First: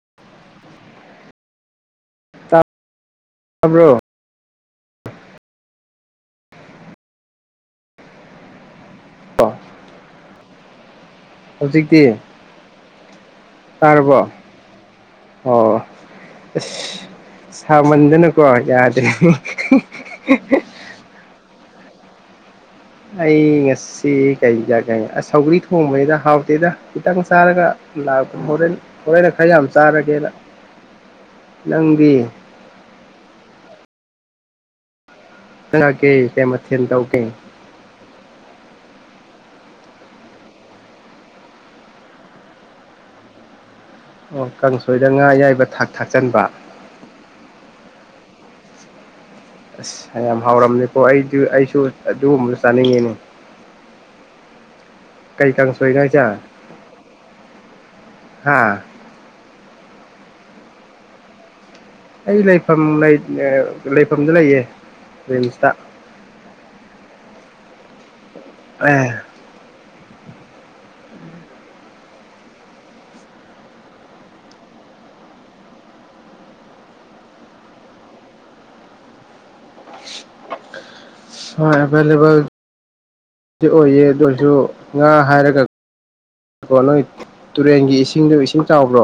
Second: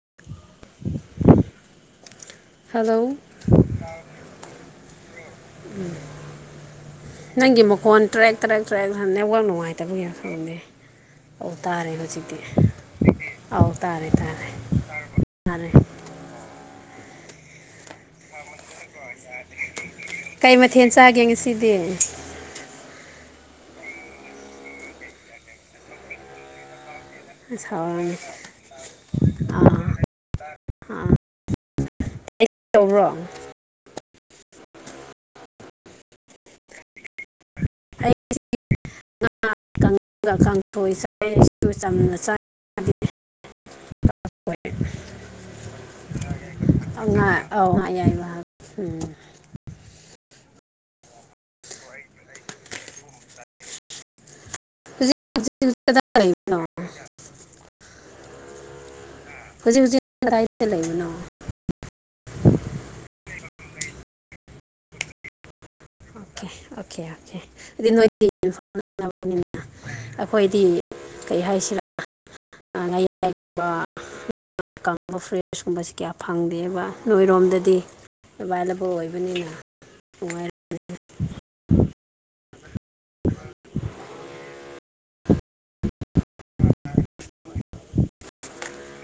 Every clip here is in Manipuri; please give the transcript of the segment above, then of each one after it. [unintelligible] ꯍꯂꯣ ꯇꯕ꯭ꯔꯣ [unintelligible] ꯅꯪꯒꯤ ꯃꯈꯣꯟ ꯇ꯭ꯔꯦꯛ ꯇ꯭ꯔꯦꯛ ꯇ꯭ꯔꯦꯛ ꯍꯥꯏ ꯅꯦꯠꯋꯥꯛ ꯅꯨꯡꯉꯥꯏꯇꯕꯒꯤꯔꯥ ꯈꯪꯗꯦ ꯑꯧ ꯇꯥꯔꯦ ꯍꯧꯖꯤꯛꯇꯤ ꯑꯥꯎ ꯇꯥꯔꯦ ꯇꯥꯔꯕꯣ ꯇꯥꯔꯦ ꯇꯥꯔꯦ ꯑꯣ ꯑꯁ ꯁꯥꯃꯟꯗꯨꯅꯀꯣ ꯌꯥꯗꯔ꯭ꯦ ꯀꯩ [unintelligible] ꯃꯊꯦꯜ ꯆꯥꯒꯦ ꯉꯁꯤꯗꯤ ꯑꯩ ꯉꯁꯤ ꯀꯩ ꯏꯟꯖꯡ ꯆꯥꯏ ꯁꯧꯒ꯭ꯔꯤ ꯊꯣꯡꯕꯅꯤꯗ ꯍꯥꯥꯎꯇꯦꯗ ꯈꯤꯇꯪ ꯆꯥꯔꯒ ꯑꯁ ꯍꯥꯎꯔꯅꯤ ꯂꯥꯛꯄ ꯍꯣꯔꯦꯟ ꯍꯣꯔꯦꯟ ꯈꯔ ꯌꯥꯝ ꯑꯥ ꯆꯥꯔꯒꯦꯅ ꯑꯥ ꯅꯪꯗꯤ ꯑꯩ ꯇꯧꯕ꯭ꯔꯣ [unintelligible] ꯀꯩ ꯃꯊꯦꯜ ꯇꯧꯒꯦ [unintelligible] ꯉꯥ [inaudible] ꯀꯥꯡꯁꯣꯏ [inaudible] ꯆ [inaudible] ꯆꯝꯅꯥ ꯆꯥ [inaudible] ꯗꯦ ꯑꯣ ꯀꯥꯡꯁꯣꯏꯗ ꯉꯥ ꯑꯌꯥꯏꯕ ꯊꯥ ꯊꯥꯛꯆꯟꯕ ꯑ [unintelligible] ꯑꯧ ꯉꯥ ꯑꯌꯥꯏꯕ ꯍꯞ ꯎꯝ ꯑꯁ ꯌꯥꯝ ꯍꯥꯎꯔꯝꯅꯤꯀꯣ ꯑꯩꯗꯤ ꯑꯩꯁꯨ ꯑꯗꯨꯒꯨꯝꯕ ꯆꯥꯅꯤꯡꯉꯤꯅꯦ ꯍꯧꯖꯤꯛ ꯀꯩ ꯍꯧꯖꯤꯛ ꯀꯥꯡꯁꯣꯏꯅꯣ ꯀꯗꯥꯏ ꯍꯥꯏꯖꯦ ꯂꯩꯕꯅꯣ ꯍꯥꯥ [inaudible] ꯂꯩꯕꯅꯣ ꯑꯩ ꯂꯩꯐꯝ ꯂꯩ ꯂꯩꯐꯝꯗ ꯂꯩꯌꯦ ꯔꯤꯝꯁꯇ ꯑꯣꯀꯦ ꯑꯣꯀꯦ ꯑꯣꯀꯦ ꯑꯦ [inaudible] [unintelligible] ꯑꯩꯈꯣꯏꯗꯤ ꯀꯩ ꯍꯥꯏꯁꯤ [unintelligible] [unintelligible] [unintelligible] ꯀꯨꯝꯕꯁꯤ ꯀꯌꯥ ꯐꯪꯗꯦꯕ ꯅꯣꯏꯔꯣꯝꯗꯗꯤ ꯑꯦꯕꯥꯏꯂꯦꯕꯜ ꯑꯣꯏꯕꯅꯤꯅ [unintelligible] [unintelligible] ꯑꯦꯚꯥꯏꯂꯦꯕꯜ ꯗꯤ ꯑꯣꯏꯌꯦ ꯑꯗꯨ ꯑꯣꯏꯔꯁꯨ ꯉꯥ ꯍꯥꯏꯔꯒ [unintelligible] ꯇꯨꯔꯦꯟꯒꯤ ꯏꯁꯤꯡꯗꯣ ꯏꯁꯤꯡ ꯆꯥꯎꯕ꯭ꯔꯣ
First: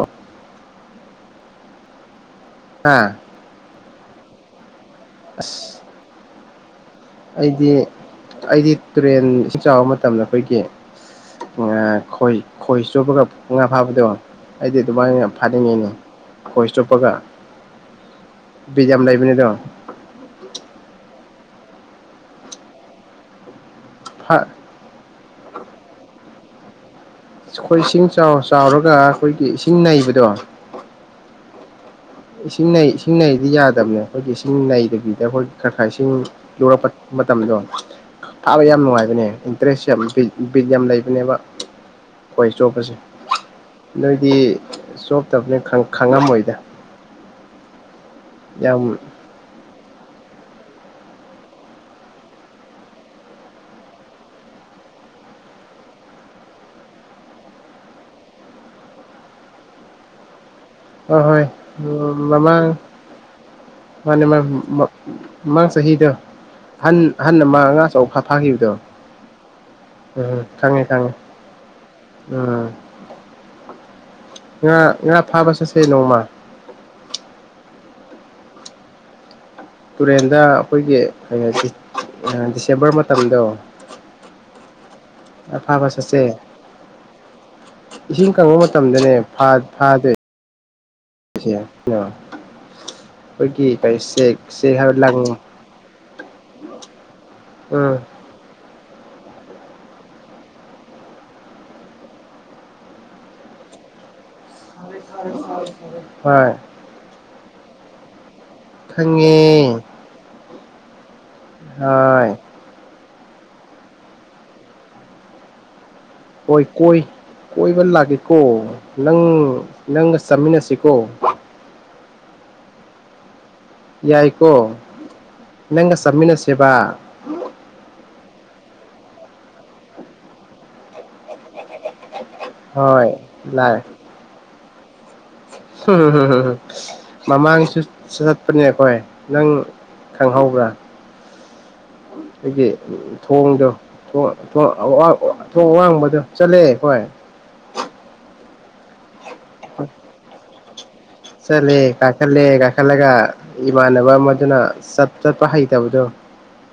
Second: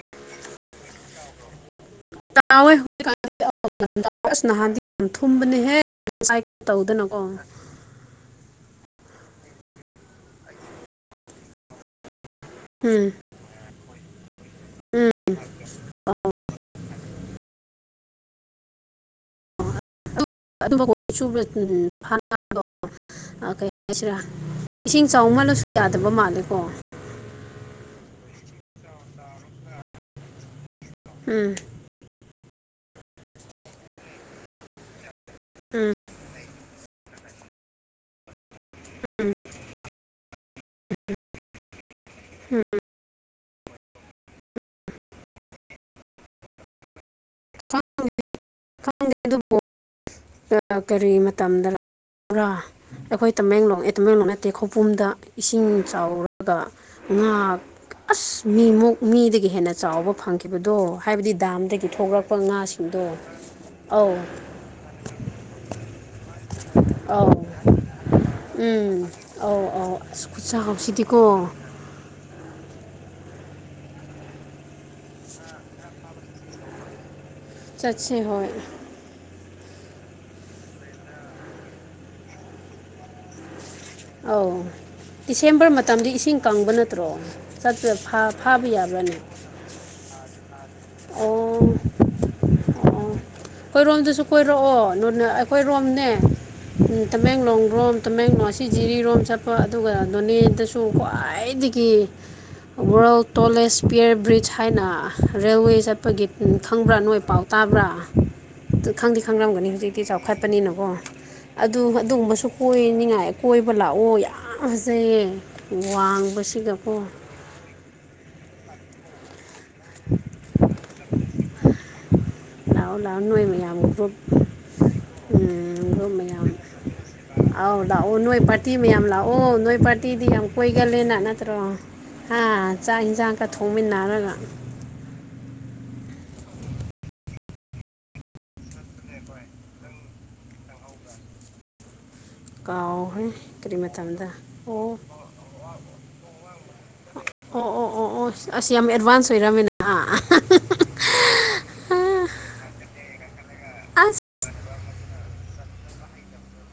ꯍꯥ [inaudible] ꯅꯍꯥꯟꯗꯤ [unintelligible] ꯊꯨꯝꯕꯅꯦꯍꯦ ꯑꯁ [unintelligible] ꯑꯩꯗꯤ ꯑꯩꯗꯤ ꯇꯨꯔꯦꯟ ꯏꯁꯤꯡ ꯆꯥꯎꯕ ꯃꯇꯝꯗ ꯑꯩꯈꯣꯏꯒꯤ [unintelligible] ꯈꯣꯏ ꯈꯣꯏ ꯆꯣꯞꯄꯒ ꯉꯥ ꯐꯥꯕꯗꯣ ꯑꯩꯗꯤ ꯎꯝ ꯑꯗꯨꯃꯥꯏꯅ ꯌꯥꯝ ꯐꯥꯅꯤꯡꯉꯤꯅꯦ ꯑꯧ ꯈꯣꯏ ꯆꯨꯞꯄꯒ [unintelligible] ꯂꯩꯕꯅꯦꯗꯣ [inaudible] ꯀꯩ ꯍꯥꯏꯁꯤꯔꯥ [unintelligible] ꯏꯁꯤꯡ ꯆꯥꯎꯃꯜꯂꯁꯨ ꯌꯥꯗꯕ ꯃꯥꯜꯂꯦꯀꯣ ꯑꯩꯈꯣꯏ ꯏꯁꯤꯡ ꯆꯥꯎꯔ ꯆꯥꯎꯔꯒ ꯑꯩꯈꯣꯏꯒꯤ ꯏꯁꯤꯡ ꯅꯩꯕꯗꯣ ꯎꯝ ꯏꯁꯤꯡ ꯅꯩ ꯏꯁꯤꯡ ꯅꯩꯗꯤ ꯌꯥꯗꯕꯅꯦ ꯑꯩꯈꯣꯏꯒꯤ ꯏꯁꯤꯡ ꯅꯩꯗꯕꯤꯗ ꯑꯩꯈꯣꯏ ꯈꯔ ꯈꯔ ꯎꯝ ꯏꯁꯤꯡ [unintelligible] ꯃꯇꯝꯗꯣ ꯊꯥꯕ ꯌꯥꯝ ꯌꯥꯝ ꯅꯨꯡꯉꯥꯏꯕꯅꯦ ꯎꯝ ꯏꯟꯇꯔꯦꯁ ꯌꯥꯝ ꯕꯤꯠ ꯕꯤꯠ ꯌꯥꯝ ꯂꯩꯕꯅꯦꯕ ꯈꯣꯏ ꯎꯝ ꯆꯣꯞꯄꯁꯦ ꯅꯪꯗꯤ ꯁꯣꯛꯇꯕꯅꯤꯅ ꯈꯪ ꯈꯪꯉꯝꯃꯣꯏꯗ ꯌꯥꯝ [inaudible] ꯀꯔꯤ ꯃꯇꯝꯗ [unintelligible] ꯑꯩꯈꯣꯏ ꯇꯃꯦꯡꯂꯣꯡ ꯑꯦ ꯇꯃꯦꯡꯂꯣꯡ ꯅꯠꯇꯦ ꯈꯧꯄꯨꯝꯗ ꯏꯁꯤꯡ ꯆꯥꯎꯔꯒ ꯉꯥ ꯑꯁ ꯃꯤꯃꯨꯛ ꯃꯤꯗꯒꯤ ꯍꯦꯟꯅ ꯆꯥꯎꯕ ꯐꯪꯈꯤꯕꯗꯣ ꯍꯣꯏ ꯍꯥꯏꯕꯗꯤ ꯍꯣꯏ ꯗꯥꯝꯗꯒꯤ ꯊꯣꯛꯂꯛ ꯃꯃꯥꯡ ꯃꯥꯅꯦ [unintelligible] ꯃꯃꯥꯡ ꯆꯍꯤꯗ ꯑꯍꯟ ꯑꯧ ꯑꯍꯟ ꯑꯃ ꯉꯥ ꯑꯆꯧꯕ ꯐꯥꯈꯤꯕꯗꯣ ꯎꯝ ꯑꯧ ꯑꯧ ꯑꯁ ꯈꯪꯉꯦ ꯈꯪꯉꯦ ꯈꯨꯠꯆꯥꯎꯁꯤꯗꯤꯀꯣ ꯑ ꯉꯥ ꯉꯥ ꯐꯥꯕ ꯆꯠꯁꯦ ꯅꯣꯡꯃ ꯆꯠꯁꯦ ꯍꯣꯏ ꯇꯨꯔꯦꯟꯗ ꯑꯩꯈꯣꯏꯒꯤ [unintelligible] ꯗꯤꯁꯦꯝꯕꯔ ꯃꯇꯝꯗꯣ ꯑ‌ꯧ ꯉꯥ ꯗꯤꯁꯦꯝꯕꯔ ꯐꯥꯕ ꯃꯇꯝꯗꯤ ꯆꯠꯁꯦ ꯏꯁꯤꯡ ꯀꯪꯕ ꯅꯠꯇ꯭ꯔꯣ ꯆꯠꯄꯗ ꯐꯥꯕ ꯌꯥꯕ꯭ꯔꯥꯅꯦ ꯐꯥꯗꯦ ꯑꯣ ꯑꯣ [unintelligible] ꯑꯩꯈꯣꯏꯔꯣꯝꯗꯁꯨ ꯆꯦꯛ ꯆꯦꯛ ꯀꯣꯏꯔꯛꯑꯣ [unintelligible] ꯍꯥꯏꯕ ꯂꯪ ꯑꯩꯈꯣꯏꯔꯣꯝꯅꯦ ꯎꯝ ꯎꯝ ꯇꯃꯦꯡꯂꯣꯡ [unintelligible] ꯇꯃꯦꯡ [unintelligible] ꯁꯤ ꯖꯤꯔꯤꯔꯣꯝ ꯆꯠꯄ ꯑꯗꯨꯒ ꯅꯣꯅꯦꯗꯁꯨ ꯈ꯭ꯋꯥꯏꯗꯒꯤ ꯋꯥꯔꯜ ꯇꯣꯂꯦꯖ ꯄꯤꯌꯔ ꯕ꯭ꯔꯤꯖ ꯍꯥꯏꯅ ꯔꯦꯜꯋꯦ ꯆꯠꯄꯒꯤ ꯍꯣꯏ ꯈꯪꯕ꯭ꯔꯥ ꯅꯣꯏ ꯄꯥꯎ ꯇꯥꯕ꯭ꯔꯥ ꯈꯪꯗꯤ ꯈꯪꯂꯝꯝꯒꯅꯤ ꯈꯪꯉꯦ ꯍꯧꯖꯤꯛꯇꯤ ꯆꯥꯎꯈꯠꯄꯅꯤꯅꯀꯣ ꯑꯗꯨ ꯍꯣꯏ ꯑꯗꯨꯒꯨꯝꯕꯁꯨ ꯀꯣꯏꯅꯤꯡꯉꯥꯏ ꯀꯣꯏꯕ ꯂꯥꯛꯑꯣ ꯌꯥꯝ ꯐꯖꯩꯌꯦ ꯋꯥꯡ ꯍꯣꯏ ꯀꯣꯏ ꯀꯣꯏꯕ ꯂꯥꯛꯀꯦꯀꯣ ꯅꯪ ꯅꯪꯒ ꯆꯠꯃꯤꯟꯅꯁꯤ ꯑꯣ ꯂꯥꯛꯑꯣ ꯂꯥꯛꯑꯣ ꯅꯣꯏꯃꯤ ꯌꯥ ꯌꯥꯏꯀꯣ ꯅꯪꯒ ꯆꯠꯃꯤꯟꯅꯁꯦꯕ ꯑꯥꯎ ꯂꯥꯛꯑꯣ ꯅꯣꯏ ꯄꯥꯔꯇꯤ ꯃꯌꯥꯝ ꯂꯥꯛꯑꯣ ꯅꯣꯏ ꯄꯥꯔꯇꯤꯗꯤ ꯌꯥꯝ ꯀꯣꯏꯒꯜꯂꯦꯅ ꯅꯠꯇ꯭ꯔꯣ ꯍꯥ ꯆꯥꯛ ꯍꯣꯏ ꯏꯟꯖꯥꯡꯒ ꯂꯥꯛꯑꯦ ꯊꯣꯡꯃꯤꯟꯅꯔꯒ [unintelligible] ꯃꯃꯥꯡꯁꯨ ꯆ ꯆꯠꯄꯅꯦ ꯑꯈꯣꯏ ꯅꯪ ꯈꯪꯍꯧꯕ꯭ꯔꯥ ꯎꯝ [unintelligible] ꯈꯣꯏꯒꯤ ꯀꯥꯎꯈ꯭ꯔꯦ ꯊꯣꯡꯗꯣ ꯀꯔꯤ ꯃꯇꯝꯗ ꯊꯣꯡ ꯊꯣꯡ ꯑꯣ ꯑꯋꯥ ꯑꯋꯥꯡꯕꯗꯣ ꯆꯠꯂꯦ ꯑꯈꯣꯏ ꯑꯣ ꯑꯣ ꯑꯣ ꯑꯣ ꯑꯁ ꯌꯥꯝ ꯑꯦꯗꯚꯥꯟꯁ ꯑꯣꯏꯔꯝꯃꯤꯅ ꯍꯥ ꯆꯠꯂꯦ ꯀꯥꯏꯈꯠꯂꯦ ꯀꯥꯈꯠꯂꯒ ꯏꯃꯥꯅꯕ ꯑꯁ ꯑꯃꯗꯨꯅ ꯆꯠ ꯆꯠꯄ ꯍꯩ ꯇꯧꯕꯗꯣ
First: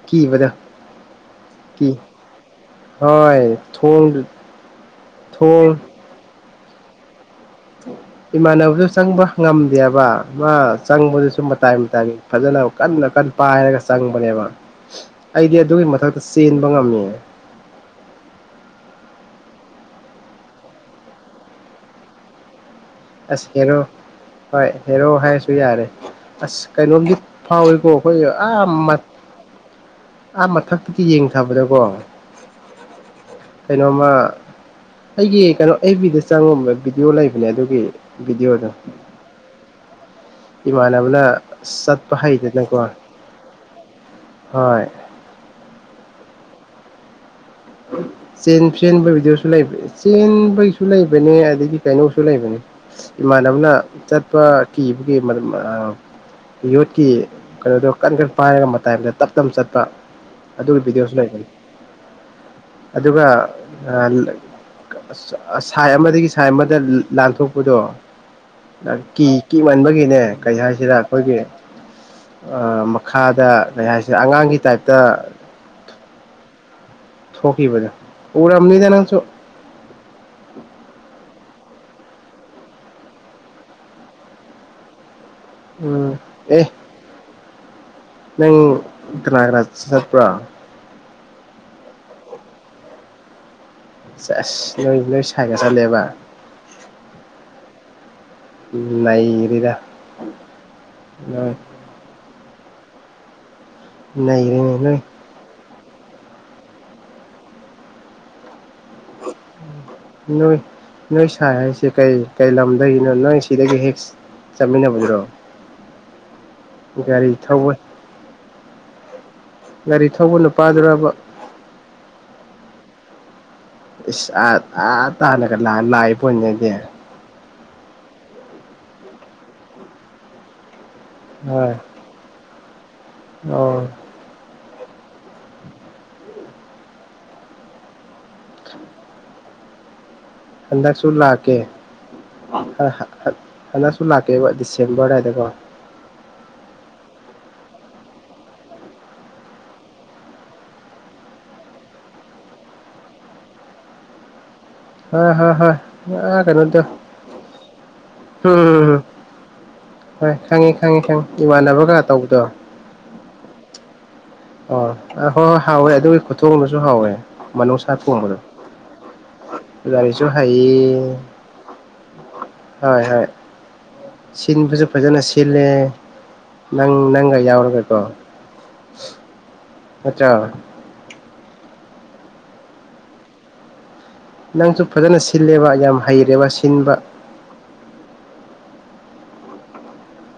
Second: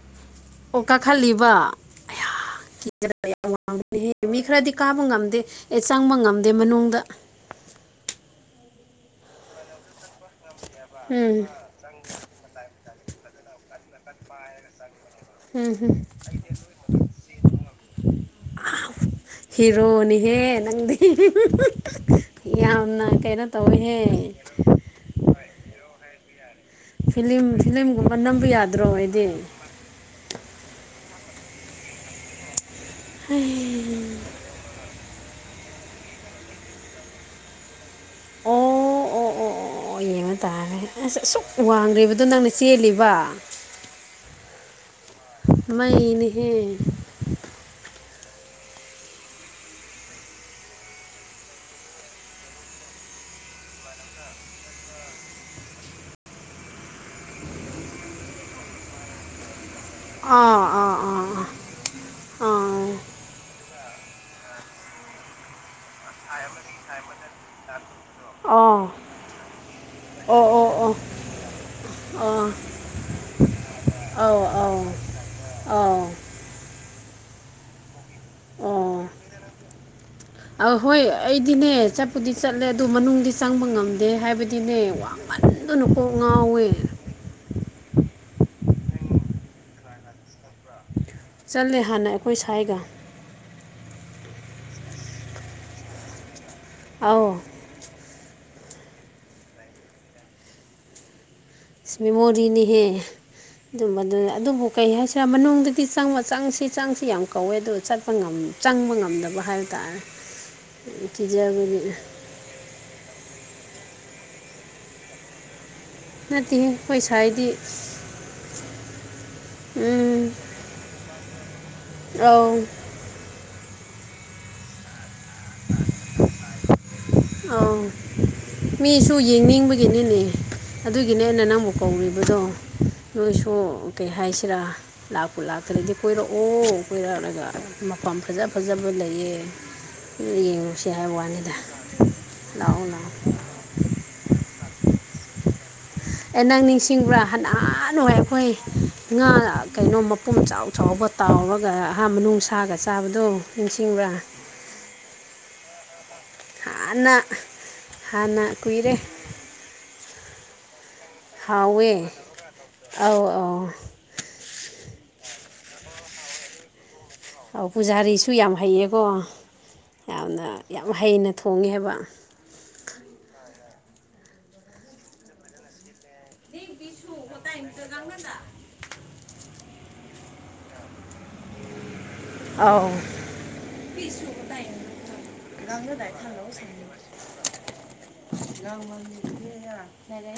ꯀꯤꯕꯗꯣ ꯑꯣ ꯀꯥꯈꯂꯤꯕ ꯀꯤ ꯑꯌꯥ ꯀꯤ ꯍꯣꯏ ꯌꯥꯝ ꯊꯣꯡ ꯋꯥꯡꯕꯅꯦꯍꯦ ꯃꯤ ꯈꯔꯗꯤ ꯀꯥꯕ ꯉꯝꯗꯦ ꯊꯣꯡ ꯑꯦ ꯆꯪꯕ ꯉꯝꯗꯦ ꯃꯅꯨꯡꯗ ꯏꯃꯥꯟꯅꯕꯁꯨ ꯆꯪꯕ ꯉꯝꯗꯦꯕ ꯃꯥ ꯆꯪꯕꯗꯨꯁꯨ ꯎꯝ ꯃꯇꯥꯏ ꯃꯇꯥꯏꯒꯤ ꯐꯖꯅ ꯀꯟꯅ ꯀꯟ ꯄꯥꯏꯔꯒ ꯆꯪꯕꯅꯦꯕ ꯑꯩꯗꯤ ꯎꯝ ꯑꯗꯨꯒꯤ ꯎꯝ ꯃꯊꯛꯇ ꯆꯦꯟꯕ ꯉꯝꯃꯤ [unintelligible] ꯍꯤꯔꯣꯅꯤꯍꯦ ꯅꯪꯗꯤ ꯌꯥꯝꯅ ꯀꯩꯅꯣ ꯑꯁ ꯍꯦꯔꯣ ꯇꯧꯋꯦꯍꯦ ꯍꯣꯏ ꯍꯦꯔꯣ ꯍꯥꯏꯔꯁꯨ ꯌꯥꯔꯦ ꯑꯁ ꯀꯩꯅꯣꯝꯗꯤ ꯐꯤꯂꯝ ꯐꯥꯎꯏꯀꯣ ꯐꯤꯂꯝꯒꯨꯝꯕ ꯑꯩꯈꯣꯏ ꯅꯝꯕ ꯑꯥ ꯌꯥꯗ꯭ꯔꯣ ꯃꯠ ꯑꯩꯗꯤ ꯑꯥ ꯃꯊꯛꯇꯒꯤ ꯌꯦꯡꯊꯕꯗꯀꯣ ꯀꯩꯅꯣꯃ ꯑꯩꯒꯤ ꯀꯩꯅꯣ ꯑꯦꯐ ꯕꯤꯗ ꯆꯪꯉꯨꯕ ꯕꯤꯗꯤꯑꯣ ꯂꯩꯕꯅꯦ ꯑꯗꯨꯒꯤ ꯑꯣ ꯕꯤꯗꯤꯑꯣꯗꯣ ꯑꯣ ꯑꯣ ꯑꯣ ꯑꯣ ꯌꯦꯡꯉ ꯇꯥꯔꯦ ꯑꯁ ꯏꯃꯥꯟꯅꯕꯅ ꯑꯁꯨꯛ ꯆꯠꯄ ꯋꯥꯡꯒꯔꯤꯕꯗꯣ ꯅꯪꯅ ꯍꯩꯗꯅꯀꯣ ꯆꯦꯜꯂꯤꯕ ꯍꯣꯏ ꯃꯩꯅꯤꯍꯦ [unintelligible] ꯆꯦꯟ ꯐꯂꯦꯟꯕꯩꯗꯨꯁꯨ ꯆꯦꯟ ꯕꯩꯁꯨ ꯂꯩꯕꯅꯦ ꯑꯗꯒꯤ ꯀꯩꯅꯣꯁꯨ ꯂꯩꯕꯅꯦ꯫ ꯏꯃꯥꯟꯅꯕꯅ ꯆꯠꯄ ꯀꯤꯕꯒꯤ ꯃꯔꯝ ꯑꯥ ꯌꯣꯠꯀꯤ ꯀꯩꯅꯣꯗꯣ ꯀꯟ ꯀꯟ ꯄꯥꯏꯔꯒ ꯃꯇꯥꯏꯗ ꯇꯞ ꯇꯞ ꯆꯠꯄ ꯑꯥ ꯑꯗꯨꯒꯤ ꯚꯤꯗꯤꯌꯣꯁꯨ ꯂꯩꯕꯅꯤ꯫ ꯑꯥ ꯑꯥ ꯑꯥ ꯑꯗꯨꯒ ꯑꯥ ꯂꯛ ꯀ ꯑ ꯁꯥꯏ ꯑꯃꯗꯒꯤ ꯁꯥꯏ ꯑꯃꯗ ꯂꯥ ꯂꯥꯟꯊꯣꯛꯄꯗꯣ ꯑꯥ ꯂ ꯀꯤ ꯀꯤꯃꯟꯕꯒꯤꯅꯦ ꯑꯣ ꯀꯩ ꯑꯣ ꯍꯥꯏꯁꯤꯔꯥ ꯑꯣ ꯑꯈꯣꯏꯒꯤ ꯑꯣ ꯑꯥ ꯃꯈꯥꯗ ꯂꯩ ꯍꯥꯏꯁꯤꯔ ꯑꯉꯥꯡꯒꯤ ꯇꯥꯏꯞꯇ ꯑꯥꯎ ꯊꯣꯛꯈꯤꯕꯗꯣ ꯎꯔꯝꯅꯤꯗ ꯅꯪꯁꯨ ꯑ ꯍꯣꯏ ꯑꯩꯗꯤꯅꯦ ꯆꯠꯄꯨꯗꯤ ꯆꯠꯂꯦ ꯑꯗꯨ ꯃꯅꯨꯡꯗꯤ ꯆꯪꯕ ꯉꯝꯗꯦ ꯍꯥꯏꯕꯗꯤꯅꯦ ꯋꯥꯡ ꯃꯟꯗꯨꯅ ꯀꯣꯛ ꯎꯝ ꯉꯥꯎꯋꯦ ꯑꯦ ꯅꯪ ꯀꯅꯥꯥ ꯀꯅꯥ ꯆꯠꯄꯔꯥ ꯆꯠꯂꯦ ꯍꯥꯟꯅ ꯑꯩꯈꯣꯏ ꯁꯥꯏꯒ ꯆꯦꯁ ꯅꯣꯏ ꯅꯣꯏ ꯁꯥꯏꯒ ꯆꯠꯂꯦꯕ꯫ ꯑꯥꯎ ꯅꯩꯔꯤꯗ ꯅꯣꯏ ꯏꯁ ꯃꯦꯃꯣꯔꯤꯅꯤꯍꯦ ꯑꯗꯨꯝꯕꯗꯨ ꯑꯗꯨꯕꯨ ꯅꯩꯔꯦꯅꯦ ꯀꯩ ꯅꯣꯏ ꯍꯥꯏꯁ ꯔ ꯃꯅꯨꯡꯗꯗꯤ ꯆꯪꯕ ꯆꯪꯁꯤ ꯆꯪꯁꯤ ꯌꯥꯝ ꯀꯧꯋꯦ ꯑꯗꯨ ꯆꯠꯄ ꯉꯝ ꯆꯪꯕ ꯉꯝ ꯗꯕ ꯍꯥꯏ ꯇꯥꯔꯦ ꯅꯣꯏ ꯅꯣꯏ ꯁꯥꯏ ꯀꯤꯖꯕꯒꯤ ꯍꯥꯏꯁꯦ ꯀꯩ ꯀꯩ ꯂꯝꯗꯒꯤꯅꯣ ꯅꯪ ꯁꯤꯗꯒꯤ ꯍꯦꯛ ꯆꯠꯃꯤꯟꯅꯕꯗꯨꯔꯣ ꯅꯠꯇꯦꯍꯦ ꯈꯣꯏ ꯒꯥꯔꯤ ꯁꯋꯥꯏꯗꯤ ꯊꯧꯕ ꯒꯥꯔꯤ ꯊꯧꯕ ꯅꯨꯄꯥꯗꯨꯔꯕ ꯑꯥꯎ ꯥꯏꯁ ꯑꯥ ꯑꯥ ꯇꯥꯅꯒ ꯂꯥꯥ ꯂꯥꯛꯏ ꯄꯣꯅꯤꯅꯦ ꯑꯗꯤ ꯑꯥꯎ ꯃꯤꯁꯨ ꯌꯦꯡꯅꯤꯡꯕꯒꯤꯅꯤꯅꯦ ꯑꯗꯨꯒꯤꯅꯦ ꯑꯩꯅ ꯅꯪꯕꯨ ꯍꯣꯏ ꯀꯧꯔꯤꯕꯗꯣ ꯅꯣꯏꯁꯨ ꯑꯣ ꯀꯩ ꯍꯥꯏꯁꯤꯔꯥ ꯂꯥꯛꯄꯨ ꯂꯥꯛꯇ꯭ꯔꯗꯤ ꯀꯣꯏꯔꯛꯑꯣ ꯀꯣꯏꯔꯛꯂꯒ ꯃꯐꯝ ꯐꯖ ꯐꯖꯕ ꯂꯩꯌꯦ [inaudible] ꯗꯨꯝ ꯌꯦꯡꯉꯨꯁꯤ ꯍꯥꯏꯕ ꯋꯥꯅꯤꯗ ꯍꯟ ꯂꯥꯛꯑꯣ ꯂꯥꯛꯑꯣ ꯍꯟ ꯍꯟꯗꯛꯁꯨ ꯂꯥꯛꯀꯦꯕ ꯗꯤꯁꯦꯝꯕꯔ ꯗꯥꯏꯗꯀꯣ ꯑꯦ ꯅꯪ ꯅꯤꯡꯁꯤꯡꯕ꯭ꯔꯥ ꯍꯅꯥꯅꯍꯥꯟꯋꯥꯢ ꯑꯩꯈꯣꯏ ꯉꯥ ꯀꯩꯅꯣ ꯃꯄꯨꯝ ꯆꯥꯎ ꯆꯥꯎꯕ ꯇꯥꯎꯔꯒ ꯑꯍꯥ ꯃꯅꯨꯡ ꯁꯥꯒ ꯆꯥꯕꯗꯣ ꯅꯤꯡꯁꯤꯡꯕ꯭ꯔꯥ ꯑ ꯍꯣꯢ ꯍꯣꯢ ꯑꯥ ꯀꯩꯅꯣꯗꯣ ꯍꯥꯟꯅ ꯍꯥꯟꯅ ꯀꯨꯏꯔꯦ ꯍꯝ ꯍꯣꯏ ꯈꯪꯉꯦ ꯈꯪꯉꯤ ꯈꯪꯉꯤ ꯍꯥꯎꯋꯦ ꯑꯧ ꯑꯧ ꯑꯣ ꯍꯣꯏ ꯍꯣꯏ ꯍꯥꯎꯋꯦ ꯑꯗꯨꯒꯤ ꯈꯨꯊꯣꯡꯗꯨꯁꯨ ꯍꯥꯎꯋꯦ ꯃꯅꯨꯡꯁꯥ ꯄꯨꯖꯥꯔꯤꯁꯨ ꯊꯣꯡꯕꯗꯣ ꯌꯥꯝ ꯍꯩꯌꯦꯀꯣ ꯒꯥꯔꯤꯁꯨ ꯌꯥꯝꯅ ꯌꯥꯝ ꯍꯩꯌꯦ ꯍꯩꯅ ꯊꯣꯡꯉꯦꯕ ꯍꯣꯏ ꯍꯣꯏ ꯁꯤꯟꯕꯁꯨ ꯐꯖꯅ ꯁꯤꯜꯂꯦ ꯅꯪ ꯅꯪꯒ ꯌꯥꯎꯔꯒꯀꯣ ꯑꯆꯥ ꯑꯥꯎ ꯅꯪꯁꯨ ꯐꯖꯅ ꯁꯤꯜꯂꯦꯕ ꯌꯥꯝ ꯍꯩꯔꯦꯕ ꯁꯤꯟꯕ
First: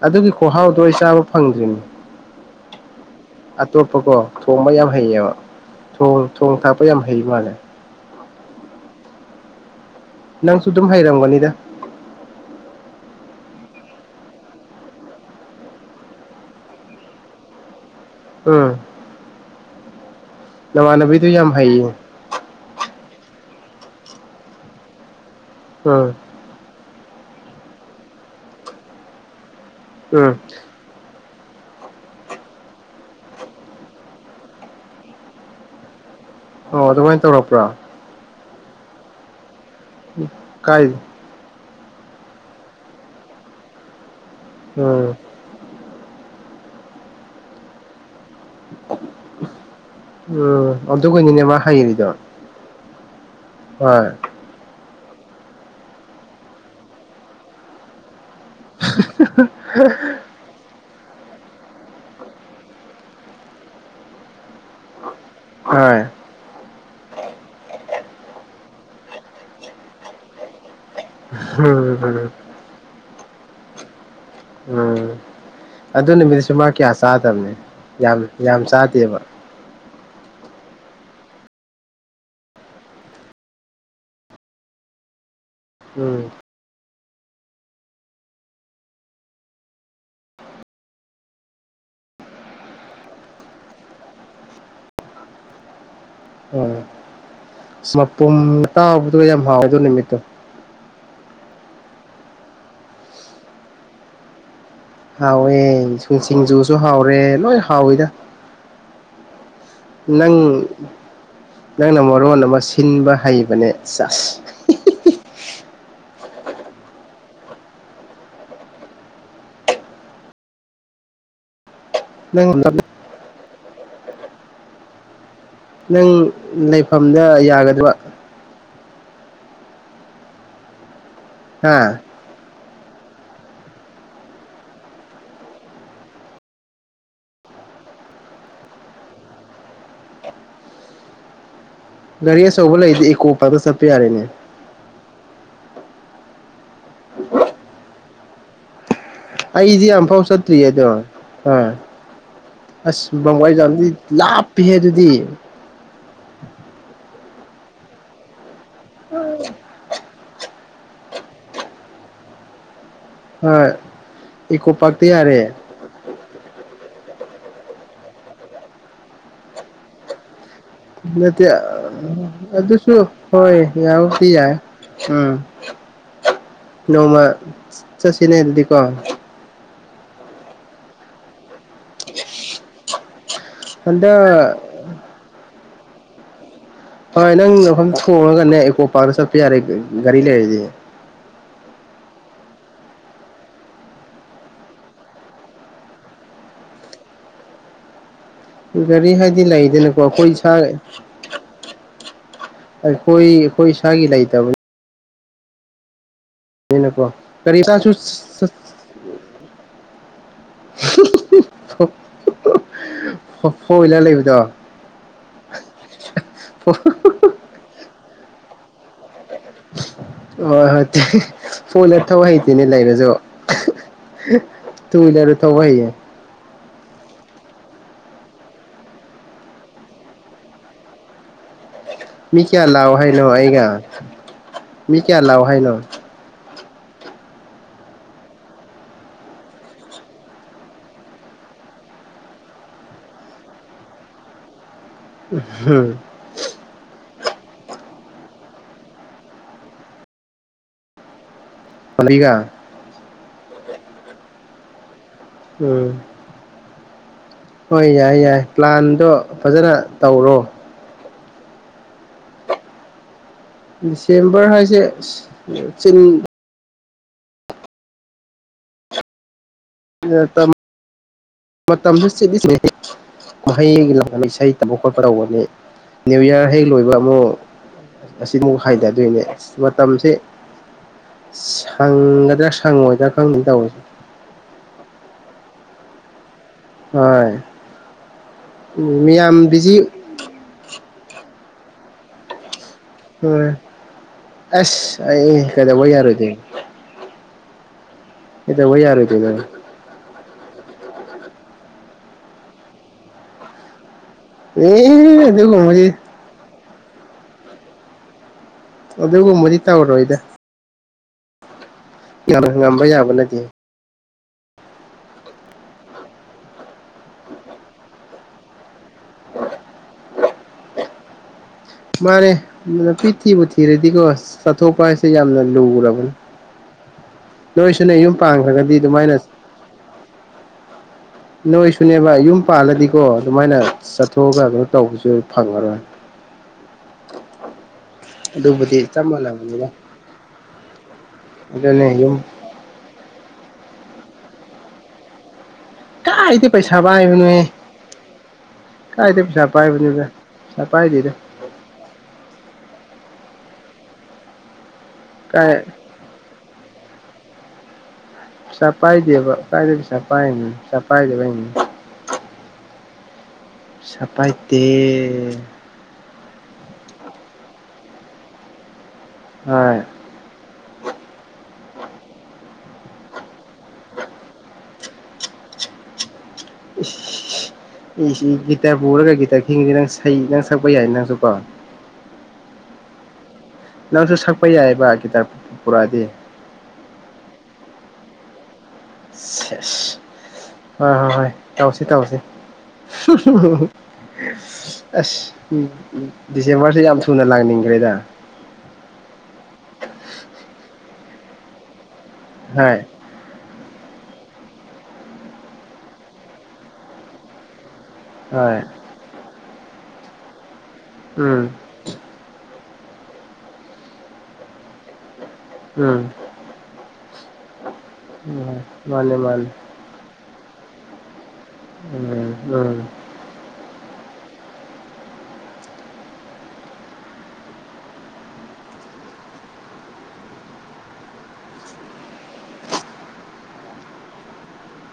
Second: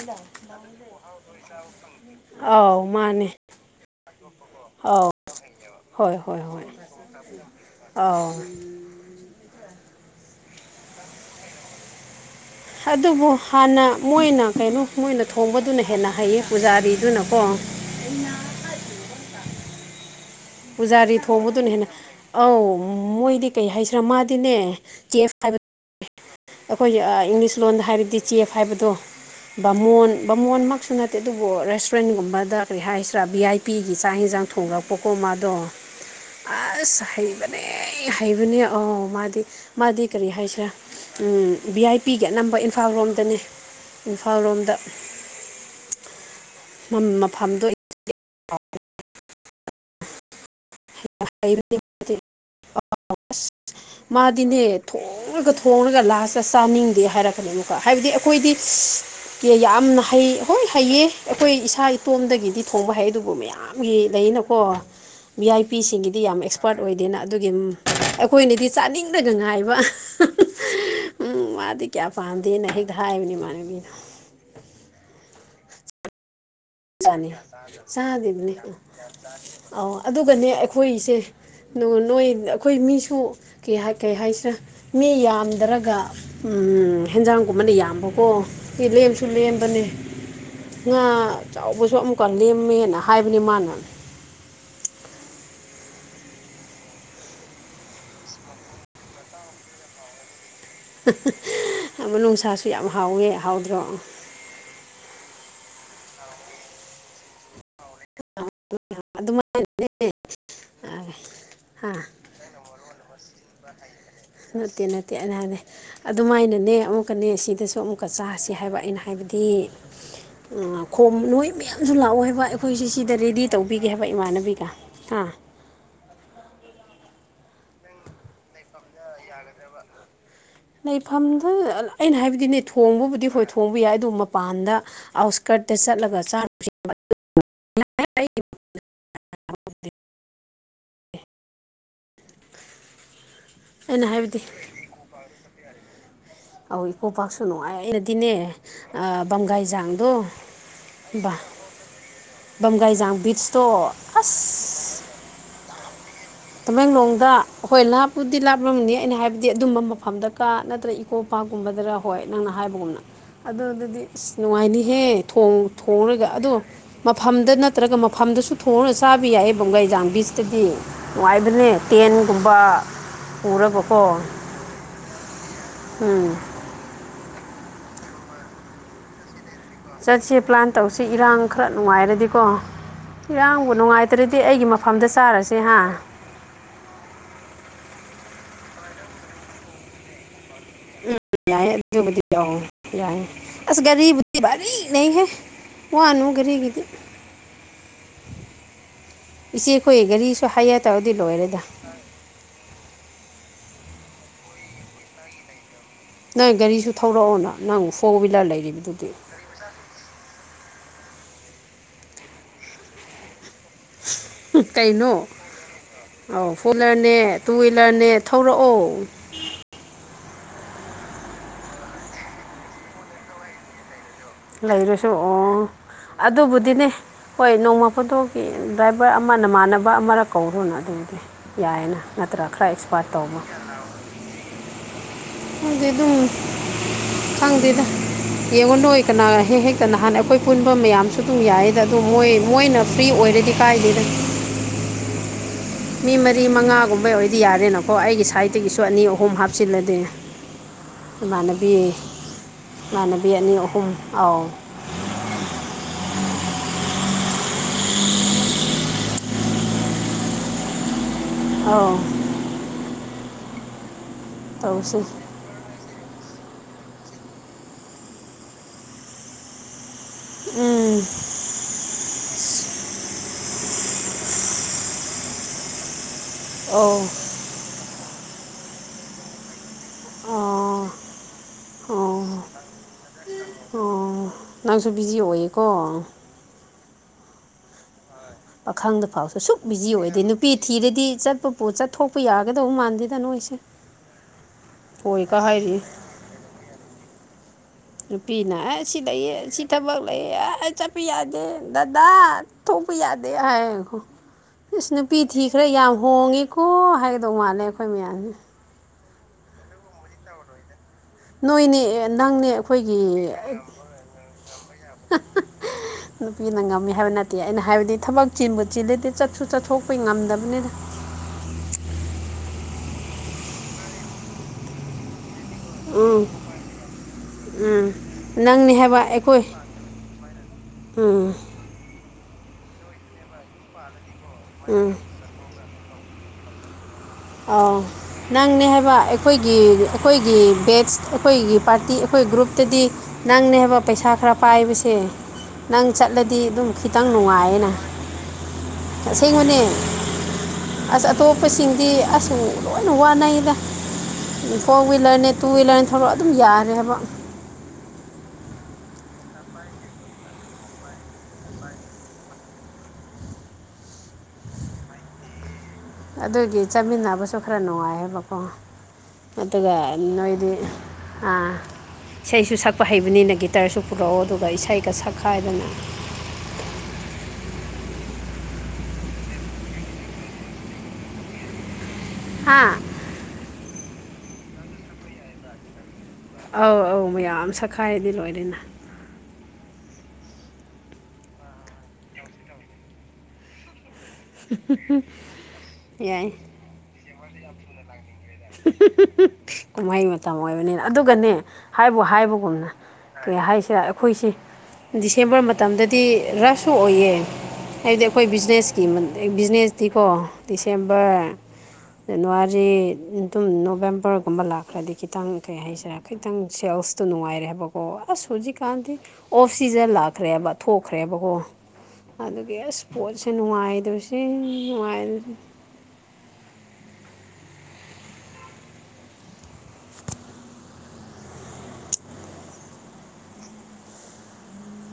ꯑꯗꯨꯒꯤ ꯈꯨꯍꯥꯎꯗꯣ ꯑꯩ ꯆꯥꯕ ꯐꯪꯗ꯭ꯔꯤꯅꯤ [unintelligible] ꯑꯥꯎ ꯃꯥꯅꯦ ꯑꯇꯣꯞꯄꯀꯣ ꯊꯣꯡꯕ ꯌꯥꯝ ꯑꯧ ꯍꯩꯌꯦꯕ ꯊꯣꯡ ꯊꯣꯡ ꯊꯥꯛꯄ ꯌꯥꯝ ꯍꯩ ꯃꯥꯜꯂꯦ [unintelligible] ꯑꯥꯎ ꯅꯪꯁꯨ ꯑꯗꯨꯝ ꯍꯩꯔꯝꯒꯅꯤꯗ ꯑꯗꯨꯕꯨ ꯍꯥꯟꯅ ꯃꯣꯏꯅ ꯀꯩꯅꯣ ꯃꯣꯏꯅ ꯊꯣꯡꯕꯗꯨꯅ ꯍꯦꯟꯅ ꯍꯩꯌꯦ ꯄꯨꯖꯥꯔꯤꯗꯨꯅꯀꯣ ꯎꯝ ꯄꯨꯖꯥꯔꯤ ꯅꯃꯥꯟꯅꯕꯤꯗꯨ ꯌꯥꯝ ꯊꯣꯡꯕꯗꯨꯅ ꯍꯦꯟꯅ ꯍꯩꯌꯦ ꯑꯧ ꯃꯣꯏꯗꯤ ꯀꯩ ꯍꯥꯏꯁꯤꯔꯥ ꯃꯥꯗꯤꯅꯦ ꯆꯦꯐ ꯍꯥꯏꯕ ꯎꯝ ꯑꯩꯈꯣꯏꯒꯤ ꯏꯪꯂꯤꯁ ꯂꯣꯟꯗ ꯍꯥꯏꯔꯗꯤ ꯆꯦꯐ ꯍꯥꯏꯕꯗꯣ ꯕꯥꯃꯣꯟ ꯎꯝ ꯕꯥꯃꯣꯟꯃꯛꯁꯨ ꯅꯠꯇꯦ ꯑꯗꯨꯕꯨ ꯔꯦꯁꯇ꯭ꯔꯨꯔꯦꯟꯒꯨꯝꯕꯗ ꯀꯔꯤ ꯍꯥꯏꯁꯤꯔꯥ ꯚꯤ ꯑꯥꯏ ꯄꯤꯒꯤ ꯆꯥꯛ ꯏꯟꯖꯥꯡ ꯊꯣꯡꯉꯔꯛꯄꯀꯣ ꯃꯥ ꯗꯣ ꯑꯣ ꯑꯁ ꯑꯗꯨꯃꯥꯏꯅ ꯍꯩꯕꯅꯦ ꯇꯧꯔꯛꯄ꯭ꯔꯣ ꯑꯩ ꯍꯩꯕꯅꯦ ꯑꯧ ꯃꯥꯗꯤ ꯃꯥꯗꯤ ꯀꯔꯤ ꯍꯥꯏꯁꯤꯔꯥ ꯀꯥꯏ ꯑꯝ ꯕꯤ ꯑꯥꯏ ꯄꯤꯒꯤ ꯑꯅꯝꯕ ꯏꯝꯐꯥꯜ ꯔꯣꯝꯗꯅꯦ ꯏꯝꯐꯥꯜ ꯔꯣꯝꯗ ꯎꯝ ꯃꯝ ꯃꯐꯝꯗꯣ ꯎꯝ ꯑꯗꯨꯒꯤꯅꯤꯅꯦ ꯃꯥ ꯍꯩꯔꯤꯗꯣ [unintelligible] ꯍꯣꯏ ꯃꯥ ꯗꯤꯅꯦ ꯊꯣꯡꯔꯥꯒ ꯊꯣꯡꯔꯥꯒ ꯂꯥꯁꯇ ꯆꯥꯅꯤꯡꯗꯦ ꯍꯥꯏꯔꯛꯀꯅꯦ ꯑꯃꯨꯛꯀꯥ ꯍꯥꯏꯕꯗꯤ ꯑꯩꯈꯣꯏꯗꯤ [unintelligible] ꯀꯦ ꯌꯥꯝꯅ ꯍꯩ ꯍꯣꯏ ꯍꯩꯌꯦ ꯑꯩꯈꯣꯏ ꯏꯁꯥ ꯏꯇꯣꯝꯗꯒꯤꯗꯤ ꯊꯣꯡꯕ ꯍꯩ ꯑꯗꯨꯕꯨ ꯃꯌꯥꯝꯒꯤ ꯂꯩꯅꯀꯣ ꯚꯤ ꯑꯥꯏ ꯍꯣꯏ ꯄꯤꯁꯤꯡꯒꯤꯗꯤ ꯌꯥꯝ ꯑꯦꯛꯁ ꯑꯦꯁꯄꯥꯥꯔꯠ ꯑꯣꯏꯗꯦꯅ ꯑꯗꯨꯒꯤ ꯑꯩꯈꯣꯏꯅꯗꯤ ꯆꯥꯅꯤꯡꯗꯅ ꯉꯥꯏꯕ ꯎꯝ ꯃꯥꯗꯤ ꯀꯌꯥ ꯄꯥꯝꯗꯦꯅ ꯍꯦꯛꯇ ꯍꯥꯏꯕꯅꯤ ꯏꯃꯥꯟꯅꯕꯤꯗꯣ ꯎꯝ ꯑꯗꯨ ꯅꯨꯃꯤꯠꯁꯨ ꯃ ꯆꯥꯗꯦꯕ [unintelligible] ꯑꯧ ꯑꯗꯨꯒꯅꯦ ꯑꯩꯈꯣꯏꯒꯤꯁꯦ ꯅꯣꯏ ꯅꯣꯏ ꯑꯩꯈꯣꯏ ꯃꯤꯁꯨ ꯀꯩ ꯀꯩ ꯍꯥꯏꯁꯤꯔ ꯃꯤ ꯌꯥꯝꯗ꯭ꯔꯒ ꯎꯝ ꯎꯝ ꯍꯦꯟꯖꯥꯡꯒꯨꯝꯕꯅ ꯌꯥꯝꯕꯀꯣ ꯑꯦ ꯂꯦꯝꯁꯨ ꯂꯦꯝꯕꯅꯦ ꯉꯥ ꯆꯥꯎꯕꯁꯨ ꯑꯃꯨꯛꯀ ꯂꯦꯝꯃꯦꯅ ꯍꯥꯏꯕꯅꯤ ꯃꯥꯅ ꯑꯣ ꯑꯁ ꯃꯄꯨꯝ ꯇꯥꯎꯕꯗꯨꯒ ꯌꯥꯝ ꯍꯥꯎꯗꯣ ꯑꯗꯨ ꯅꯨꯃꯤꯠꯇꯨ ꯑ ꯃꯅꯨꯡꯁꯥꯁꯨ ꯌꯥꯝ ꯍꯥꯎꯋꯦ ꯍꯥꯎꯗ꯭ꯔꯣ ꯍꯥꯎꯋꯦ ꯁꯤꯡꯖꯨꯁꯨ ꯍꯥꯎꯔꯦ ꯂꯣꯏ ꯍꯥꯎꯋꯤꯗ ꯑꯗꯨꯃꯥꯏꯅꯅꯦ ꯅꯪ ꯍꯥ ꯅꯪꯅ ꯃꯔꯣꯟ ꯑꯃ ꯁꯤꯟꯕ ꯍꯩꯕꯅꯦ ꯆꯁ ꯅꯠꯇꯦ ꯅꯠꯇꯦ ꯑꯩꯅ ꯍꯥꯏꯗꯤ ꯑꯗꯨꯃꯥꯏꯅꯅꯦ ꯑꯃꯨꯛꯀꯅꯦ ꯁꯤꯗꯁꯨ ꯑꯃꯨꯛꯀ ꯆꯥꯁꯤ ꯍꯥꯏꯕ ꯑꯩꯅ ꯍꯥꯏꯕꯗꯤ [unintelligible] ꯈꯣꯝ ꯅꯣꯏ ꯃꯌꯥꯝꯁꯨ ꯂꯥꯛꯑꯣ ꯍꯥꯏꯕ ꯅꯪ ꯑꯩꯈꯣꯏꯁꯦ ꯁꯤꯗ ꯔꯦꯗꯤ ꯇꯧꯕꯤꯒꯦ ꯍꯥꯏꯕ ꯏꯃꯥꯟꯅꯕꯤꯒ ꯑꯥ ꯅꯪ ꯂꯩꯐꯝꯗ ꯌꯥꯒꯗꯕ [unintelligible] ꯂꯩꯐꯝꯗꯨ ꯍꯥ ꯑꯩꯅ ꯍꯥꯏꯕꯗꯤꯅꯦ ꯊꯣꯡꯕꯕꯨꯗꯤ ꯍꯣꯏ ꯊꯣꯡꯕ ꯌꯥꯏ ꯑꯗꯨ ꯃꯄꯥꯟꯗ ꯑꯥꯎꯠꯁꯀꯔꯠꯇ ꯆꯠꯂꯒ ꯆꯥꯔꯨꯁꯤ ꯒꯥꯔꯤ ꯑꯆꯧꯕ ꯂꯩꯔꯗꯤ ꯏꯀꯣꯄꯥꯛꯇ ꯆꯠ ꯑꯩꯅ ꯍꯥꯏꯕꯗꯤ ꯑꯧ ꯏꯀꯣ ꯄꯥꯔꯛꯁꯨ ꯅꯨꯡꯉꯥꯏꯔꯗꯤꯅꯦ ꯑꯩꯗꯤ ꯑꯝꯐꯥꯎ ꯆꯠꯇ꯭ꯔꯤꯌꯦ ꯑꯗꯣ ꯑꯥ ꯑꯁ ꯕꯝꯒꯥꯏꯖꯥꯡ ꯕꯤꯆꯇꯣ ꯃꯋꯥꯏꯖꯥꯗꯤ ꯂꯥꯞꯄꯤꯍꯦ ꯑꯁ ꯑꯗꯨꯗꯤ ꯇꯃꯦꯡꯂꯣꯡꯗ ꯍꯣꯏ ꯂꯥꯞꯄꯨꯗꯤ ꯂꯥꯞꯂꯝꯒꯅꯤ ꯑꯩꯅ ꯍꯥꯏꯕꯗꯤ ꯑꯗꯨꯝꯕ ꯃꯐꯝꯗ ꯀꯥ ꯅꯠꯇ꯭ꯔꯒ ꯏꯀꯣ ꯄꯥꯔꯛꯀꯨꯝꯕꯗꯔ ꯍꯣꯏ ꯅꯪꯅ ꯍꯥꯏꯕꯒꯨꯝꯅ ꯑꯗꯨ ꯍꯣꯏ ꯑꯗꯨꯗꯤ ꯑꯁ ꯏꯀꯣ ꯅꯨꯡꯉꯥꯏꯅꯤꯍꯦ ꯄꯥꯔꯛꯇ ꯌꯥꯔꯦ ꯊꯣꯡ ꯊꯣꯡꯔꯒ ꯑꯗꯣ ꯃꯐꯝꯗ ꯅꯠꯇ꯭ꯔꯒ ꯃꯐꯝꯗꯁꯨ ꯊꯣꯡꯔꯒ ꯆꯥꯕ ꯌꯥꯏꯌꯦꯕ ꯒꯩꯖꯥꯡ ꯕꯤꯁꯇꯗꯤ ꯅꯠꯇ ꯑꯗꯨꯁꯨ ꯍꯣꯏ ꯄꯨꯔꯒꯀꯣ ꯌꯥꯕꯨꯗꯤ ꯌꯥꯏ ꯎꯝ ꯎꯝ ꯅꯣꯡꯃ ꯆꯠꯁꯤꯅꯦ ꯑꯗꯨꯗꯤꯀꯣ ꯆꯠꯁꯦ ꯄ꯭ꯂꯥꯟ ꯇꯧꯁꯤ ꯏꯔꯥꯡ ꯈꯔ ꯅꯨꯡꯉꯥꯏꯔꯗꯤꯀꯣ ꯏꯔꯥꯡꯕꯨ ꯅꯨꯡꯉꯥꯏꯇ꯭ꯔꯗꯤ ꯍꯟꯗꯛ ꯑꯩꯒꯤ ꯃꯐꯝ ꯐꯝꯗ ꯆꯥꯔꯁꯦ ꯍꯥꯥ ꯍꯣꯏ ꯅꯪ ꯃꯐꯝ ꯊꯣꯡꯉꯒꯅꯦ ꯑꯦꯀꯣ ꯄꯥꯔꯛꯇ ꯆꯠꯄ ꯌꯥꯔꯦ ꯒꯥꯔꯤ ꯂꯩꯔꯗꯤ ꯌꯥꯏ ꯑꯗꯨꯕꯨꯗꯤ ꯌꯣ ꯌꯥꯏ ꯑꯁ ꯒꯥꯔꯤꯕꯨꯗꯤ ꯕꯥꯔꯤ ꯂꯩꯍꯦ ꯋꯥꯅꯨ ꯒꯔꯤꯒꯤꯗꯤ [inaudible] ꯒꯥꯔꯤ ꯍꯥꯏꯗꯤ ꯏꯆꯦ ꯂꯩꯗꯅꯀꯣ ꯑꯩꯈꯣꯏ ꯒꯥꯔꯤꯁꯨ ꯏꯁꯥ ꯍꯥꯏꯌꯔ ꯇꯧꯔꯗꯤ ꯂꯣꯏꯔꯦꯗ ꯑꯩꯈꯣꯏ ꯑꯩꯈꯣꯏ ꯏꯁꯥꯒꯤ ꯂꯩꯇ ꯅꯪ ꯒꯥꯔꯤꯁꯨ ꯊꯧꯔꯛꯑꯣꯅ ꯒꯥꯔꯤ ꯅꯪ ꯃꯆꯥꯁꯨ ꯐꯣꯔ ꯍ꯭ꯋꯤꯂꯔ ꯂꯩꯔꯤꯕꯗꯨꯗꯤ [unintelligible] [unintelligible] ꯀꯩꯅꯣ ꯑꯧ ꯍꯣꯏ ꯐꯣꯂꯔꯅꯦ ꯇꯨ ꯋꯤꯂꯔꯅꯦ ꯊꯧꯔꯛꯑꯣ ꯍꯣꯏ ꯍꯣꯏꯦ ꯐꯣꯟꯅ ꯊꯥ ꯍꯩꯇꯦꯅꯦ ꯂꯩꯔꯁꯨ ꯍꯦꯍ ꯇꯨ ꯂꯩꯔꯁꯨ ꯋ꯭ꯍꯤꯂꯔ ꯊꯧꯕ ꯑꯣ ꯍꯩꯌꯦ ꯑꯗꯨꯕꯨꯗꯤꯅꯦ ꯍꯣꯏ ꯅꯣꯡꯃ ꯐꯣꯇꯣꯒꯤ ꯗ꯭ꯔꯥꯏꯚꯔ ꯑꯃꯅ ꯃꯥꯟꯅꯕ ꯑꯃꯔꯛ ꯀꯧꯔꯣꯅ ꯑꯗꯨꯗꯤ ꯌꯥꯏꯌꯦꯅ ꯃꯤ ꯀ꯭ꯌꯥ ꯂꯥꯛꯑꯣ ꯍꯥꯏꯅꯣ ꯑꯩꯒ ꯃꯤ ꯀ꯭ꯌꯥ ꯂꯥꯛꯑꯣ ꯍꯥꯏꯅꯣ ꯍꯧꯖꯤꯛ ꯑꯗꯨꯝ ꯈꯪꯗꯦꯗ ꯌꯦꯡꯉꯣ ꯅꯣꯏ ꯀꯅꯥ ꯍꯦꯛ ꯍꯦꯛꯇ ꯅꯍꯥꯟ ꯑꯩꯈꯣꯏ ꯄꯨꯟꯕ ꯃꯌꯥꯝꯁꯨ ꯑꯗꯨꯝ ꯌꯥꯏꯌꯦꯗ ꯑꯗꯨ ꯃꯣꯏ ꯃꯣꯏꯅ ꯐ꯭ꯔꯤ ꯑꯣꯏꯔꯗꯤ ꯀꯥꯏꯗꯦꯗ [unintelligible] ꯃꯤ ꯃꯔꯤ ꯃꯉꯥꯒꯨꯝꯕꯩ ꯑꯣꯏꯗꯤ ꯌꯥꯔꯦꯅꯀꯣ ꯑꯩꯒꯤ ꯁꯥꯏꯠꯇꯒꯤꯁꯨ ꯑꯅꯤ ꯑꯍꯨꯝ ꯍꯥꯞꯆꯤꯜꯂꯗꯤ ꯏꯃꯥꯟꯅꯕꯤ ꯄꯥꯝꯕꯤꯒ ꯏꯃꯥꯟꯅꯕꯤ ꯑꯅꯤ ꯑꯍꯨꯝ ꯑꯥꯎ ꯌꯥꯏ ꯍꯣꯏ ꯌꯥꯏ ꯌꯥꯏ ꯄ꯭ꯂꯥꯟꯗꯣ ꯐꯖꯅ ꯇꯧꯔꯣ ꯑꯥꯎ ꯗꯤꯁꯦꯝꯕꯔ ꯍꯥꯏꯁꯦ ꯇꯧꯁꯤ ꯏꯁ ꯆꯤꯟ [unintelligible] ꯇꯝ ꯏꯁ ꯃꯇꯝ ꯆꯤꯟꯗꯤ ꯆꯤꯟꯂꯦ ꯃꯍꯩꯒꯤ [unintelligible] ꯏꯁꯩ ꯇꯝꯕ ꯈꯣꯠꯄ ꯇꯧꯕꯒꯤ ꯅ꯭ꯌꯨ ꯌ꯭ꯔ ꯍꯦꯛ ꯂꯣꯏꯕ ꯑꯧ ꯑꯃꯨꯛ ꯑꯁꯤꯃꯨꯛ ꯍꯥꯏꯗꯗꯣꯏꯅꯦ ꯃꯇꯝꯁꯦ ꯑꯣ ꯑꯣ ꯁꯪꯒꯗ꯭ꯔꯥ ꯁꯪꯉꯣꯏꯗ꯭ꯔꯥ ꯈꯪꯗꯅꯦ ꯇꯧꯔꯤꯁꯦ ꯑꯣ ꯅꯪꯁꯨ ꯕꯤꯖꯤ ꯑꯣꯏꯌꯦꯀꯣ ꯍꯣꯏ ꯄꯥꯈꯪꯗ ꯐꯥꯎ ꯁꯨ ꯁꯨꯛ ꯕꯤꯖꯤ ꯑꯣꯏꯗꯤ ꯅꯨꯄꯤ ꯊꯤꯔꯗꯤ ꯆꯠꯄꯕꯨ ꯆꯠꯊꯣꯛꯄ ꯌꯥꯒꯗꯧ ꯃꯥꯟꯗꯦ ꯍꯣꯏ ꯑꯁ ꯑꯩ ꯍꯣꯏꯒ ꯍꯥꯏꯔꯤ ꯀꯩꯗꯧꯕꯩ ꯌꯥꯔꯣꯏꯗꯣꯏꯅꯣ ꯕꯤꯅꯥ ꯀꯩꯗꯧꯕ ꯑꯁ ꯁꯤ ꯂꯩꯥꯏꯌꯦ ꯌꯥꯔꯣꯏꯗꯣꯏꯅꯣ ꯁꯤ ꯊꯕꯛ ꯂꯩꯌꯦ ꯑ ꯆꯠꯄ ꯌꯥꯗꯦ ꯗꯗꯥ ꯊꯣꯛꯄ ꯌꯥꯗꯦ ꯍꯥꯏꯌꯦ ꯏꯁꯁ ꯅꯨꯄꯤ ꯑꯦ ꯊꯤꯈ꯭ꯔꯦ ꯑꯗꯨꯒꯨꯝꯕꯗꯤ ꯌꯥꯝ ꯍꯣꯡꯉꯦꯀꯣ ꯍꯥꯏꯒꯗꯧ ꯃꯥꯜꯂꯦ ꯑꯩꯈꯣꯏ ꯃꯌꯥꯝꯁꯦ ꯑꯗꯨꯒꯨꯝꯕꯗꯤ ꯇꯧꯔꯣꯏꯗ ꯅꯣꯏꯅꯦ ꯑ ꯅꯪꯅꯦ ꯉꯝꯕ ꯑꯩꯈꯣꯏꯒꯤ ꯌꯥꯕ ꯅꯠꯇꯦ ꯍꯥꯍꯥ ꯅꯨꯄꯤꯅ ꯉꯝꯃꯦ ꯍꯥꯏꯕ ꯅꯠꯇꯦ ꯑꯩꯅ ꯍꯥꯏꯕꯗꯤ ꯊꯕꯛ ꯆꯤꯟꯕꯨ ꯆꯤꯟꯂꯗꯤ ꯆꯠꯁꯨ ꯆꯠꯊꯣꯛꯄ ꯉꯝꯗꯕ꯭ꯅꯤꯗ ꯃꯥꯅꯦ ꯅꯨꯄꯤ ꯊꯤꯕꯨ ꯊꯤꯔꯗꯤꯀꯣ ꯆꯠꯊꯣꯛꯄ ꯍꯥꯏꯁꯦ ꯌꯥꯝꯅ ꯂꯨꯔꯕꯅꯦ ꯎꯝ ꯎꯝ ꯅꯪꯅꯦ ꯄꯥꯟꯈ꯭ꯔꯒꯗꯤ ꯍꯥꯏꯕ ꯑꯗꯨꯃꯥꯏꯅ ꯑꯩꯈꯣꯏ ꯎꯝ ꯅꯣꯏꯁꯨꯅꯦꯕ ꯌꯨꯝ ꯄꯥꯜꯂꯗꯤꯀꯣ ꯑꯗꯨꯃꯥꯏꯅ ꯆꯠꯊꯣꯛꯑꯒ ꯀꯩꯅꯣ ꯎꯝ ꯇꯧꯕꯁꯨ ꯐꯪꯉꯔꯣꯏ ꯑ ꯅꯪꯅꯦ ꯑꯗꯨꯕꯨꯗꯤ ꯍꯥꯏꯕ ꯆꯞ ꯑꯩꯈꯣꯏꯒꯤ ꯃꯥꯟꯅꯕꯅꯤꯅ ꯑꯩꯈꯣꯏꯒꯤ ꯕꯦꯠꯁ ꯑꯩꯈꯣꯏꯒꯤ ꯑꯗꯨꯅꯦ ꯄꯥꯔꯇꯤ ꯌꯨꯝ ꯑꯩꯈꯣꯏ ꯒ꯭ꯔꯨꯞꯇꯗꯤ ꯅꯪꯅꯦ ꯍꯥꯏꯕ ꯄꯩꯁꯥ ꯈꯔ ꯄꯥꯏꯕꯁꯦ ꯅꯪ ꯆꯠꯂꯗꯤ ꯀꯥꯏꯗꯤ ꯑꯗꯨꯝ ꯄꯩꯁꯥ ꯈꯤꯇꯪ ꯄꯥꯏꯕꯅꯣꯍꯦ ꯅꯨꯡꯉꯥꯏꯌꯦꯅ ꯀꯥꯏꯗ ꯄꯩꯁꯥ ꯑꯁꯦꯡꯕꯅꯦ ꯄꯥꯏꯕꯅꯣꯗ ꯄꯩꯁꯥ ꯑꯁ ꯄꯥꯏꯗꯦꯗ ꯑꯇꯣꯞ ꯄꯁꯤꯡꯗꯤ ꯑꯁ ꯂꯣꯏꯅ ꯋꯥꯅꯩꯗ ꯐꯣꯔ ꯍ꯭ꯋꯤꯂꯔꯅꯦ ꯇꯨ ꯀꯥꯏ ꯍ꯭ꯋꯤꯂꯔ [unintelligible] ꯑꯗꯨꯝ ꯌꯥꯔꯦ ꯍꯥꯏꯕ ꯄꯩꯁꯥ ꯄꯥꯏꯗꯦꯕ ꯀꯥꯏꯗꯩ ꯁꯩꯁꯥ ꯄꯥꯏꯔꯤꯅꯣ ꯄꯩꯁꯥ ꯄꯥꯏꯗꯕꯩꯅꯤ ꯁꯥ ꯄꯥꯏꯗꯦ ꯑꯗꯨꯒꯤ ꯆꯠꯃꯤꯟꯅꯕꯁꯨ ꯈꯔꯥ ꯅꯨꯡꯉꯥꯏꯌꯦꯕꯀꯣ ꯑꯗꯨꯒ ꯍꯣꯏ ꯅꯣꯏꯗꯤ ꯑꯥ ꯏꯁꯩꯁꯨ ꯁꯛꯄ ꯍꯩꯕꯅꯤꯅ ꯒꯤꯇꯔꯁꯨ ꯄꯨꯔꯛꯑꯣ ꯑꯗꯨꯒ ꯏꯁꯩꯒ ꯁꯛꯈꯥꯏꯗꯅ ꯏꯁ [unintelligible] ꯒꯤꯇꯔ ꯄꯨꯔꯒ ꯒꯤꯇꯔ ꯈꯤꯉꯔꯗꯤ ꯅꯪꯁꯩ ꯁꯩ ꯅꯡ ꯁꯛꯄ ꯌꯥꯏ ꯅꯪꯁꯨ ꯀꯣ ꯍꯥꯥ ꯅꯪꯁꯨ ꯁꯛꯄ ꯌꯥꯏꯑꯕ ꯒꯤꯇꯔ ꯄꯨꯔꯛꯑꯗꯤ ꯑꯧ ꯑꯧ ꯃꯌꯥꯝ ꯁꯛꯈꯥꯏꯗꯤ ꯂꯣꯏꯔꯦꯅ ꯁꯦꯁ ꯍꯣꯏ ꯍꯣꯏ ꯍꯣꯏ ꯇꯧꯁꯤ ꯇꯧꯁꯤ ꯍꯝ ꯍꯝ ꯍꯝ ꯑꯁ ꯎꯝ ꯌꯥꯏ ꯗꯤꯁꯦꯝꯕꯔꯁꯦ ꯌꯥꯝ ꯊꯨꯅ ꯂꯥꯡꯅꯤꯡꯈ꯭ꯔꯦꯗ ꯍꯝꯍꯝꯍꯝ ꯀꯨꯝꯍꯩ ꯃꯇꯝ ꯑꯣꯏꯕꯅꯤꯅ ꯑꯗꯨꯒꯅꯦ ꯍꯥꯏꯕꯨ ꯍꯥꯏꯕꯒꯨꯝꯅ ꯍꯣꯏ ꯀꯩ ꯍꯥꯏꯁꯤꯔ ꯑꯩꯈꯣꯏꯁꯦ ꯗꯤꯁꯦꯝꯕꯔ ꯃꯇꯝꯗꯗꯤ ꯔꯁꯁꯨ ꯑꯣꯏꯌꯦ ꯍꯥꯏꯕꯗꯤ ꯑꯩꯈꯣꯏ ꯍꯣꯏ ꯕꯤꯖꯤꯅꯦꯁꯀꯤ ꯕꯤꯖꯤꯅꯦꯁꯇꯤꯀꯣ ꯗꯤꯁꯦꯝꯕꯔ ꯎꯝ ꯖꯟꯅꯋꯥꯔꯤ ꯑꯗꯨꯝ ꯅꯣꯕꯦꯝꯕꯔꯒꯨꯝꯕ ꯂꯥꯛꯈ꯭ꯔꯗꯤ ꯈꯤꯇꯪ ꯀꯩ ꯍꯥꯏꯁꯤꯔꯥ ꯎꯝ ꯈꯤꯇꯪ ꯁꯦꯜꯁꯇꯣ ꯅꯨꯡꯉꯥꯏꯔꯦ ꯍꯥꯏꯕꯀꯣ ꯑꯁ ꯎꯝ ꯍꯧꯖꯤꯛꯀꯥꯟꯗꯤ ꯃꯥꯅꯦ ꯃꯥꯅꯦ ꯑꯣꯐ ꯁꯤ ꯁꯤꯖꯜ ꯂꯛꯈ꯭ꯔꯦꯕ ꯊꯣꯛꯈ꯭ꯔꯦꯕꯀꯣ ꯎꯝ ꯑꯗꯨꯒꯤ ꯎꯝ ꯑꯁ ꯄꯣꯠꯁꯦ ꯅꯨꯡꯉꯥꯏꯇꯕꯁꯤ ꯅꯨꯡꯉꯥꯏꯇꯕꯁꯤ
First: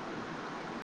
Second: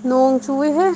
ꯅꯣꯡ ꯆꯨꯋꯦ ꯍꯦ